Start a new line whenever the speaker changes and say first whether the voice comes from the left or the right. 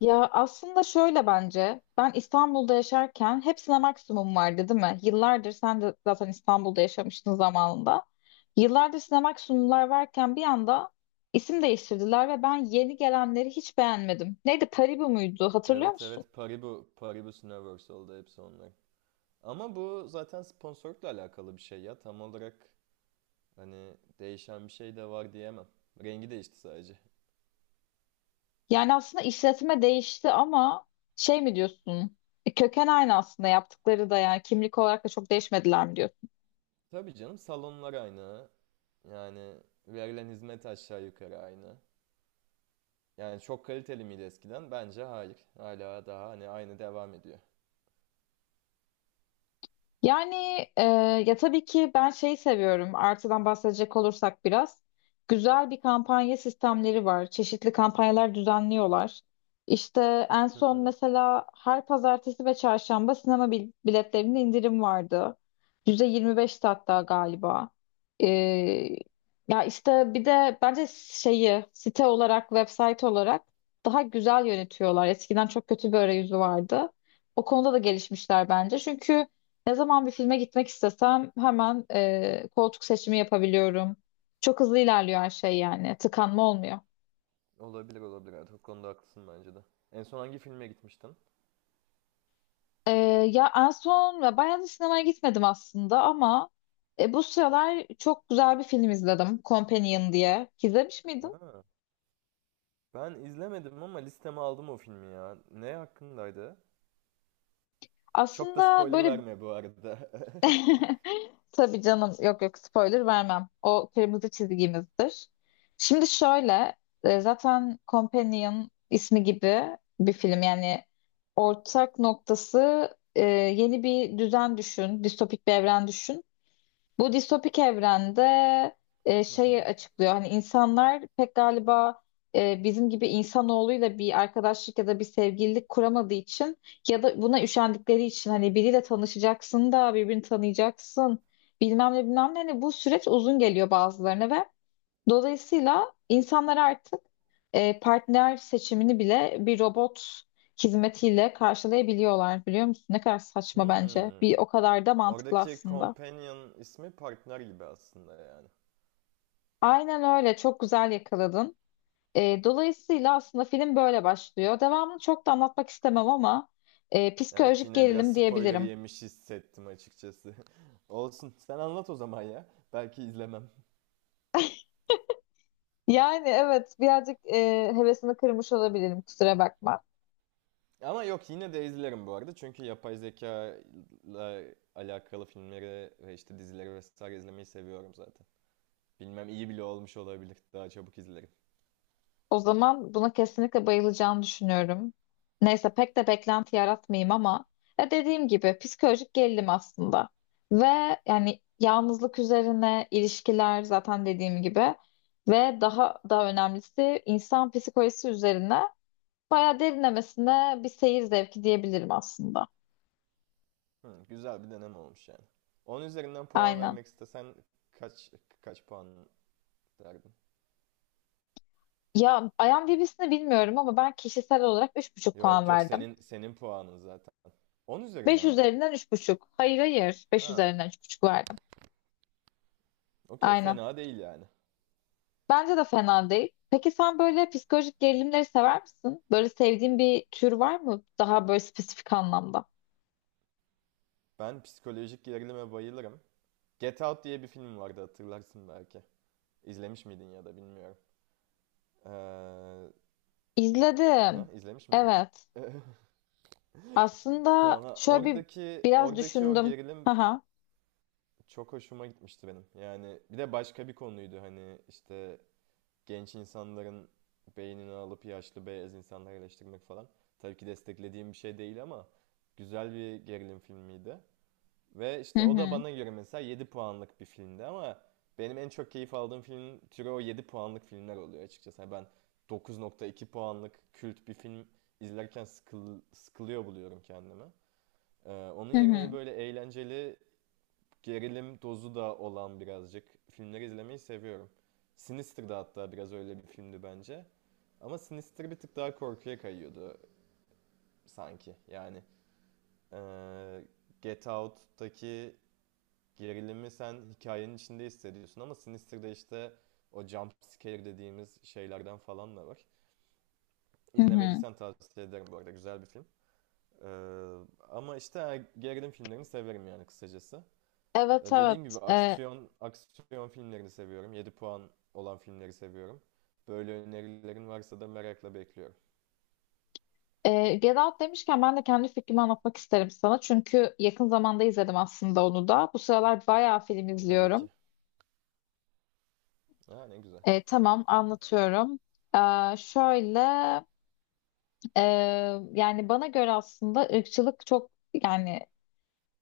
left: Ya aslında şöyle bence ben İstanbul'da yaşarken hepsine maksimum vardı değil mi? Yıllardır sen de zaten İstanbul'da yaşamıştın zamanında. Yıllardır size maksimumlar varken bir anda isim değiştirdiler ve ben yeni gelenleri hiç beğenmedim. Neydi Paribu muydu hatırlıyor
right: Evet
left: musun?
right: evet Paribu, Paribus Universal'da hepsi onlar. Ama bu zaten sponsorlukla alakalı bir şey ya. Tam olarak hani değişen bir şey de var diyemem. Rengi değişti sadece.
left: Yani aslında işletme değişti ama şey mi diyorsun? Köken aynı aslında, yaptıkları da yani kimlik olarak da çok değişmediler mi diyorsun?
right: Tabii canım, salonlar aynı. Yani verilen hizmet aşağı yukarı aynı. Yani çok kaliteli miydi eskiden? Bence hayır. Hala daha hani aynı devam ediyor.
left: Yani e, ya tabii ki ben şeyi seviyorum. Artıdan bahsedecek olursak biraz. Güzel bir kampanya sistemleri var. Çeşitli kampanyalar düzenliyorlar. İşte en
right: Hı
left: son
right: hı.
left: mesela her pazartesi ve çarşamba sinema biletlerinde indirim vardı. %25'ti hatta galiba. E, ya işte bir de bence şeyi site olarak, website olarak daha güzel yönetiyorlar. Eskiden çok kötü bir arayüzü vardı. O konuda da gelişmişler bence. Çünkü ne zaman bir filme gitmek istesem hemen koltuk seçimi yapabiliyorum. Çok hızlı ilerliyor her şey yani. Tıkanma olmuyor.
right: Olabilir olabilir. Evet, o konuda haklısın bence de. En son hangi filme gitmiştin?
left: E, ya en son ve bayağı da sinemaya gitmedim aslında, ama bu sıralar çok güzel bir film izledim. Companion diye. İzlemiş miydin?
right: Ha, ben izlemedim ama listeme aldım o filmi ya. Ne hakkındaydı? Çok da
left: Aslında
right: spoiler
left: böyle
right: verme bu arada.
left: Tabii canım, yok yok, spoiler vermem. O kırmızı çizgimizdir. Şimdi şöyle, zaten Companion ismi gibi bir film yani. Ortak noktası yeni bir düzen düşün, distopik bir evren düşün. Bu distopik evrende
right: Hı
left: şeyi
right: hı.
left: açıklıyor. Hani insanlar pek galiba bizim gibi insanoğluyla bir arkadaşlık ya da bir sevgililik kuramadığı için, ya da buna üşendikleri için, hani biriyle tanışacaksın da birbirini tanıyacaksın, bilmem ne bilmem ne. Hani bu süreç uzun geliyor bazılarına, ve dolayısıyla insanlar artık partner seçimini bile bir robot hizmetiyle karşılayabiliyorlar, biliyor musun? Ne kadar saçma bence.
right: Hmm.
left: Bir o kadar da mantıklı
right: Oradaki
left: aslında.
right: companion ismi partner gibi aslında yani.
left: Aynen öyle. Çok güzel yakaladın. Dolayısıyla aslında film böyle başlıyor. Devamını çok da anlatmak istemem ama
right: Evet,
left: psikolojik
right: yine biraz
left: gerilim
right: spoiler
left: diyebilirim.
right: yemiş hissettim açıkçası. Olsun. Sen anlat o zaman ya. Belki izlemem.
left: Yani evet, birazcık hevesini kırmış olabilirim. Kusura bakma.
right: Ama yok, yine de izlerim bu arada. Çünkü yapay zeka ile alakalı filmleri ve işte dizileri vesaire izlemeyi seviyorum zaten. Bilmem, iyi bile olmuş olabilir. Daha çabuk izlerim.
left: O zaman buna kesinlikle bayılacağını düşünüyorum. Neyse pek de beklenti yaratmayayım, ama ya dediğim gibi psikolojik gerilim aslında. Ve yani yalnızlık üzerine, ilişkiler, zaten dediğim gibi, ve daha önemlisi insan psikolojisi üzerine bayağı derinlemesine bir seyir zevki diyebilirim aslında.
right: Hı, güzel bir deneme olmuş yani. 10 üzerinden puan
left: Aynen.
right: vermek istesen kaç kaç puan derdin?
left: Ya IMDb'sini bilmiyorum ama ben kişisel olarak 3,5 puan
right: Yok yok,
left: verdim.
right: senin puanın zaten. 10
left: 5
right: üzerinden mi?
left: üzerinden üç buçuk. Hayır hayır, Beş
right: Ha,
left: üzerinden üç buçuk verdim.
right: okey,
left: Aynen.
right: fena değil yani.
left: Bence de fena değil. Peki sen böyle psikolojik gerilimleri sever misin? Böyle sevdiğin bir tür var mı? Daha böyle spesifik anlamda.
right: Ben psikolojik gerilime bayılırım. Get Out diye bir film vardı, hatırlarsın belki. İzlemiş miydin ya da bilmiyorum. Ee,
left: İzledim.
right: ha, izlemiş miydin?
left: Evet. Aslında
right: Tamam ha,
left: şöyle bir
right: oradaki
left: biraz
right: oradaki o
left: düşündüm.
right: gerilim
left: Haha.
right: çok hoşuma gitmişti benim. Yani bir de başka bir konuydu hani işte genç insanların beynini alıp yaşlı beyaz insanları eleştirmek falan. Tabii ki desteklediğim bir şey değil ama güzel bir gerilim filmiydi. Ve
left: Hı
right: işte o da
left: hı.
right: bana göre mesela 7 puanlık bir filmdi ama benim en çok keyif aldığım film türü o 7 puanlık filmler oluyor açıkçası. Yani ben 9.2 puanlık kült bir film izlerken sıkılıyor buluyorum kendimi. Onun
left: Hı
right: yerine hani
left: hı.
right: böyle eğlenceli gerilim dozu da olan birazcık filmleri izlemeyi seviyorum. Sinister da hatta biraz öyle bir filmdi bence. Ama Sinister bir tık daha korkuya kayıyordu sanki. Yani eee, Get Out'taki gerilimi sen hikayenin içinde hissediyorsun ama Sinister'da işte o jump scare dediğimiz şeylerden falan da var.
left: Hı hı.
right: İzlemediysen tavsiye ederim bu arada, güzel bir film. Eee, Ama işte gerilim filmlerini severim yani, kısacası.
left: Evet
right: Dediğim
left: evet.
right: gibi aksiyon aksiyon filmlerini seviyorum. 7 puan olan filmleri seviyorum. Böyle önerilerin varsa da merakla bekliyorum.
left: Get Out demişken ben de kendi fikrimi anlatmak isterim sana. Çünkü yakın zamanda izledim aslında onu da. Bu sıralar bayağı film
right: Tabii
left: izliyorum.
right: ki. Ha, ne güzel.
left: Tamam, anlatıyorum. Şöyle Ee, yani bana göre aslında ırkçılık çok, yani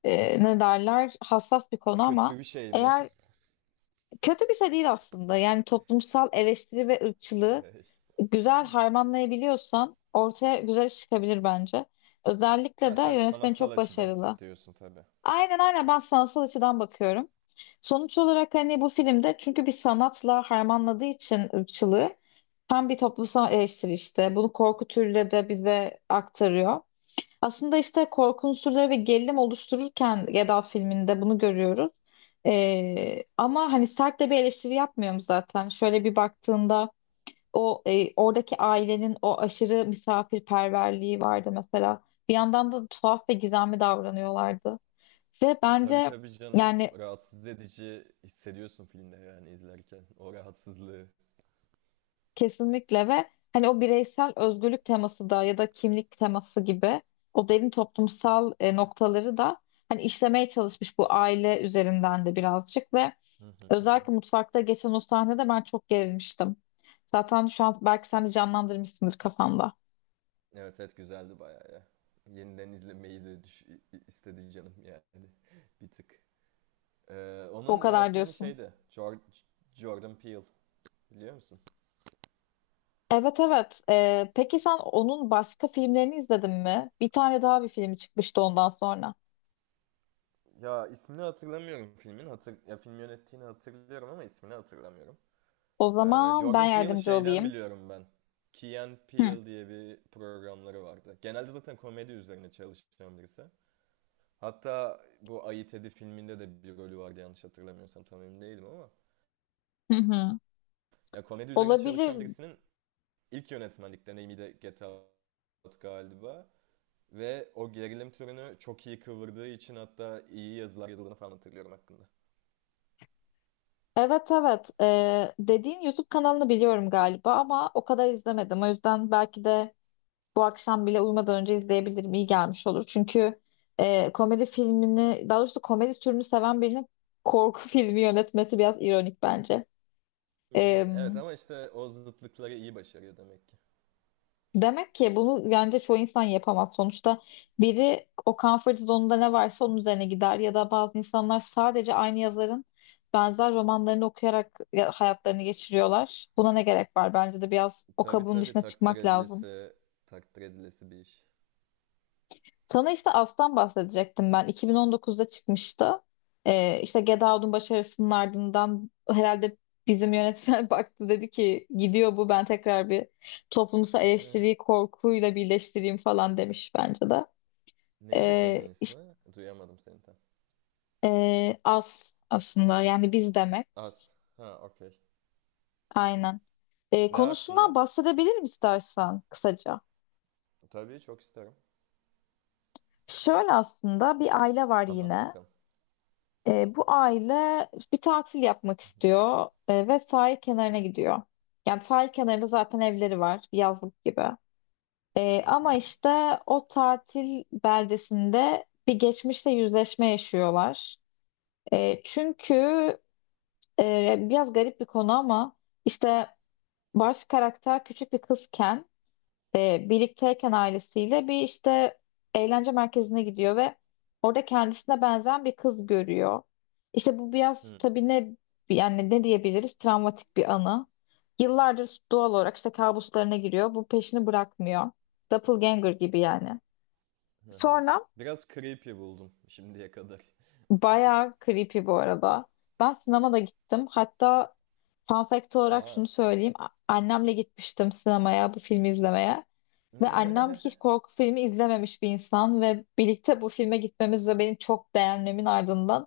left: ne derler, hassas bir konu, ama
right: Kötü bir şey mi?
left: eğer kötü bir şey değil aslında. Yani toplumsal eleştiri ve ırkçılığı
right: Hey.
left: güzel harmanlayabiliyorsan ortaya güzel iş çıkabilir bence.
right: Ha,
left: Özellikle de
right: sen
left: yönetmen
right: sanatsal
left: çok
right: açıdan
left: başarılı.
right: diyorsun tabii.
left: Aynen aynen, ben sanatsal açıdan bakıyorum. Sonuç olarak hani bu filmde, çünkü bir sanatla harmanladığı için ırkçılığı, hem bir toplumsal eleştiri, işte bunu korku türüyle de bize aktarıyor. Aslında işte korku unsurları ve gerilim oluştururken Geda filminde bunu görüyoruz. Ama hani sert de bir eleştiri yapmıyorum zaten. Şöyle bir baktığında o, oradaki ailenin o aşırı misafirperverliği vardı mesela. Bir yandan da tuhaf ve gizemli davranıyorlardı. Ve
right: Tabii
left: bence,
right: tabii canım.
left: yani,
right: Rahatsız edici hissediyorsun filmde yani izlerken. O rahatsızlığı.
left: kesinlikle. Ve hani o bireysel özgürlük teması da, ya da kimlik teması gibi o derin toplumsal noktaları da hani işlemeye çalışmış, bu aile üzerinden de birazcık, ve
right: Hı hı hı hı.
left: özellikle mutfakta geçen o sahnede ben çok gerilmiştim. Zaten şu an belki sen de canlandırmışsındır kafanda.
right: Evet evet, güzeldi bayağı ya. Yeniden izlemeyi de istedi canım yani. Bir tık.
left: O
right: Onun
left: kadar
right: yönetmeni
left: diyorsun.
right: şeydi. Jordan Peele. Biliyor musun?
left: Evet evet. Peki sen onun başka filmlerini izledin mi? Bir tane daha bir filmi çıkmıştı ondan sonra.
right: Ya, ismini hatırlamıyorum filmin. Ya, film yönettiğini hatırlıyorum ama ismini hatırlamıyorum.
left: O zaman ben
right: Jordan Peele'ı
left: yardımcı
right: şeyden
left: olayım.
right: biliyorum ben. Key and
left: Hı
right: Peele diye bir programları vardı. Genelde zaten komedi üzerine çalışan birisi. Hatta bu Ayı Tedi filminde de bir rolü vardı, yanlış hatırlamıyorsam, tam emin değilim ama.
left: hı. Hı.
right: Ya, komedi üzerine
left: Olabilir.
right: çalışan birisinin ilk yönetmenlik deneyimi de Get Out galiba. Ve o gerilim türünü çok iyi kıvırdığı için hatta iyi yazılar yazıldığını falan hatırlıyorum hakkında.
left: Evet evet. Dediğin YouTube kanalını biliyorum galiba, ama o kadar izlemedim. O yüzden belki de bu akşam bile uyumadan önce izleyebilirim. İyi gelmiş olur. Çünkü komedi filmini, daha doğrusu komedi türünü seven birinin korku filmi yönetmesi biraz ironik bence.
right: Evet, ama işte o zıtlıkları iyi başarıyor demek ki.
left: Demek ki bunu bence çoğu insan yapamaz. Sonuçta biri o comfort zone'unda ne varsa onun üzerine gider, ya da bazı insanlar sadece aynı yazarın benzer romanlarını okuyarak hayatlarını geçiriyorlar. Buna ne gerek var? Bence de biraz o
right: Tabii
left: kabuğun
right: tabii,
left: dışına
right: takdir
left: çıkmak lazım.
right: edilesi, takdir edilesi bir iş.
left: Sana işte Aslan bahsedecektim ben. 2019'da çıkmıştı. İşte Get Out'un başarısının ardından herhalde bizim yönetmen baktı, dedi ki gidiyor bu, ben tekrar bir toplumsal
right: Ee,
left: eleştiriyi korkuyla birleştireyim falan, demiş bence de.
right: Neydi filmin ismi?
left: İşte,
right: Duyamadım seni tam.
left: az aslında. Yani biz demek.
right: Az. Ha okey.
left: Aynen.
right: Ne
left: Konusundan
right: hakkında?
left: bahsedebilirim istersen kısaca.
right: Tabii, çok isterim. A-
left: Şöyle, aslında bir aile var
right: Anlat
left: yine.
right: bakalım.
left: Bu aile bir tatil yapmak
right: Hı hı.
left: istiyor ve sahil kenarına gidiyor. Yani sahil kenarında zaten evleri var, bir yazlık gibi.
right: Hı hı.
left: Ama işte o tatil beldesinde bir geçmişle yüzleşme yaşıyorlar. Çünkü biraz garip bir konu, ama işte baş karakter küçük bir kızken birlikteyken ailesiyle bir işte eğlence merkezine gidiyor ve orada kendisine benzeyen bir kız görüyor. İşte bu biraz
right: Hı.
left: tabii, ne yani, ne diyebiliriz, travmatik bir anı. Yıllardır doğal olarak işte kabuslarına giriyor. Bu peşini bırakmıyor. Doppelganger gibi yani.
right: Hı hı. Hı.
left: Sonra
right: Biraz creepy buldum şimdiye kadar.
left: bayağı creepy bu arada. Ben sinemada da gittim. Hatta fun fact olarak
right: Aa.
left: şunu söyleyeyim. Annemle gitmiştim sinemaya bu filmi izlemeye. Ve annem hiç korku filmi izlememiş bir insan, ve birlikte bu filme gitmemiz ve benim çok beğenmemin ardından,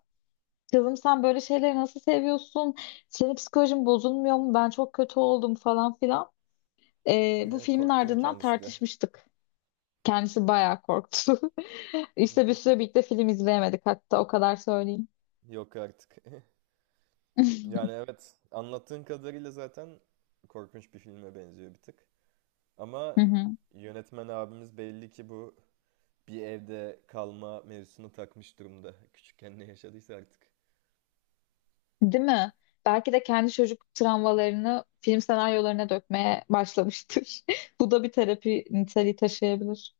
left: kızım sen böyle şeyleri nasıl seviyorsun? Senin psikolojin bozulmuyor mu? Ben çok kötü oldum falan filan. Bu filmin
right: Korktu mu
left: ardından
right: kendisi de?
left: tartışmıştık. Kendisi bayağı korktu. İşte bir süre birlikte film izleyemedik hatta, o kadar söyleyeyim.
right: Yok artık. Yani evet, anlattığın kadarıyla zaten korkunç bir filme benziyor bir tık.
left: Hı
right: Ama
left: hı.
right: yönetmen abimiz belli ki bu bir evde kalma mevzusunu takmış durumda. Küçükken ne yaşadıysa artık.
left: Değil mi? Belki de kendi çocuk travmalarını film senaryolarına dökmeye başlamıştır. Bu da bir terapi niteliği taşıyabilir.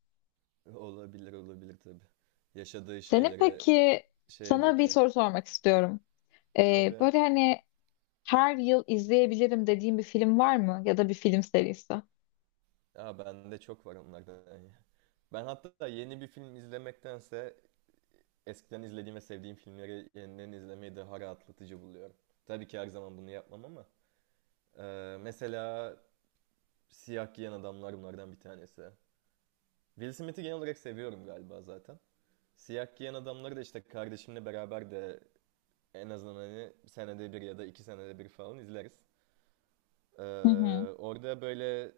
right: Olabilir, olabilir tabii. Yaşadığı
left: Senin
right: şeylere
left: peki,
right: şeye
left: sana bir
right: döküyor.
left: soru sormak istiyorum.
right: Tabii.
left: Böyle hani her yıl izleyebilirim dediğin bir film var mı? Ya da bir film serisi? Hı
right: Ya, bende çok var onlardan ya. Ben hatta yeni bir film izlemektense eskiden izlediğim ve sevdiğim filmleri yeniden izlemeyi daha rahatlatıcı buluyorum. Tabii ki her zaman bunu yapmam ama mesela siyah giyen adamlar bunlardan bir tanesi. Will Smith'i genel olarak seviyorum galiba zaten. Siyah giyen adamları da işte kardeşimle beraber de en azından hani senede bir ya da iki senede bir falan izleriz. Ee,
left: hı.
right: Orada böyle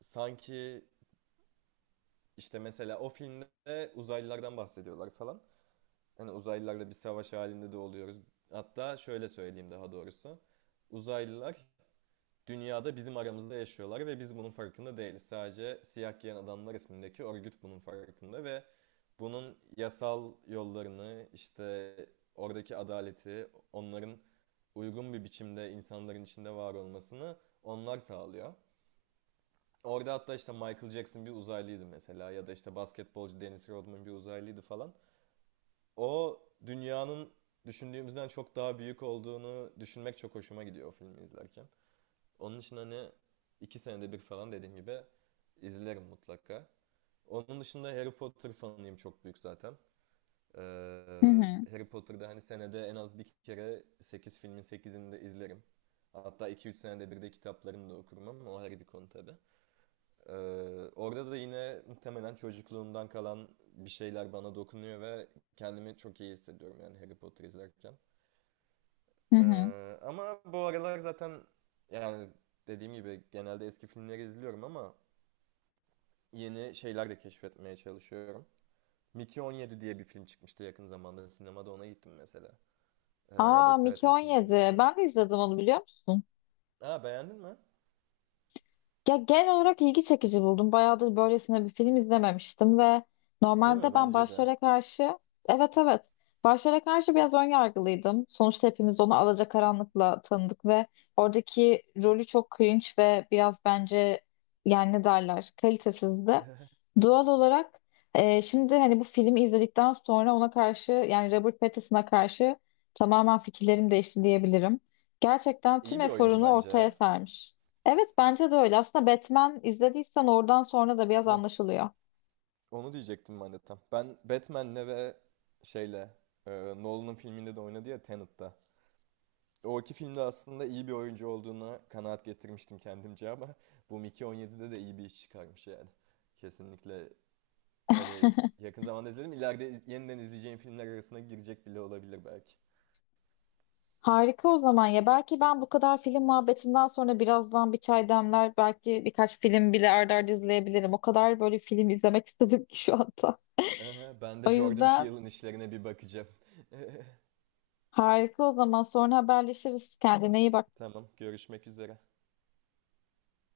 right: sanki işte mesela o filmde uzaylılardan bahsediyorlar falan. Hani uzaylılarla bir savaş halinde de oluyoruz. Hatta şöyle söyleyeyim daha doğrusu. Uzaylılar dünyada bizim aramızda yaşıyorlar ve biz bunun farkında değiliz. Sadece Siyah Giyen Adamlar ismindeki örgüt bunun farkında ve bunun yasal yollarını, işte oradaki adaleti, onların uygun bir biçimde insanların içinde var olmasını onlar sağlıyor. Orada hatta işte Michael Jackson bir uzaylıydı mesela, ya da işte basketbolcu Dennis Rodman bir uzaylıydı falan. O dünyanın düşündüğümüzden çok daha büyük olduğunu düşünmek çok hoşuma gidiyor o filmi izlerken. Onun için hani iki senede bir falan dediğim gibi izlerim mutlaka. Onun dışında Harry Potter fanıyım çok büyük zaten. Ee,
left: Hı hı.
right: Harry Potter'da hani senede en az bir kere 8 filmin sekizini de izlerim. Hatta iki üç senede bir de kitaplarını da okurum ama o ayrı bir konu tabii. Ee, Orada da yine muhtemelen çocukluğumdan kalan bir şeyler bana dokunuyor ve kendimi çok iyi hissediyorum yani Harry Potter izlerken.
left: Hı hı.
right: Ama bu aralar zaten yani dediğim gibi genelde eski filmleri izliyorum ama yeni şeyler de keşfetmeye çalışıyorum. Mickey 17 diye bir film çıkmıştı yakın zamanda. Sinemada ona gittim mesela.
left: Aa,
right: Robert
left: Mickey
right: Pattinson
left: 17.
right: oynuyor.
left: Ben de izledim onu, biliyor musun?
right: Aa, beğendin mi?
left: Ya genel olarak ilgi çekici buldum. Bayağıdır böylesine bir film izlememiştim, ve
right: Değil
left: normalde
right: mi?
left: ben
right: Bence de.
left: başrole karşı, evet evet, başrole karşı biraz ön yargılıydım. Sonuçta hepimiz onu Alacakaranlık'la tanıdık, ve oradaki rolü çok cringe ve biraz bence, yani ne derler, kalitesizdi. Doğal olarak şimdi hani bu filmi izledikten sonra ona karşı, yani Robert Pattinson'a karşı, tamamen fikirlerim değişti diyebilirim. Gerçekten tüm
right: İyi bir oyuncu
left: eforunu
right: bence
left: ortaya
right: ya.
left: sermiş. Evet, bence de öyle. Aslında Batman izlediysen oradan sonra da biraz
right: Ha,
left: anlaşılıyor.
right: onu diyecektim ben de tam. Ben Batman'le ve şeyle, e, Nolan'ın filminde de oynadı ya, Tenet'te. O iki filmde aslında iyi bir oyuncu olduğuna kanaat getirmiştim kendimce ama bu Mickey 17'de de iyi bir iş çıkarmış yani. Kesinlikle hani yakın zamanda izledim. İleride yeniden izleyeceğim filmler arasına girecek bile olabilir belki.
left: Harika o zaman ya. Belki ben bu kadar film muhabbetinden sonra birazdan bir çay demler. Belki birkaç film bile arda arda izleyebilirim. O kadar böyle film izlemek istedim ki şu anda.
right: Aha, ben
left: O
right: de Jordan
left: yüzden
right: Peele'ın işlerine bir bakacağım.
left: harika o zaman. Sonra haberleşiriz. Kendine iyi bak.
right: Tamam, görüşmek üzere.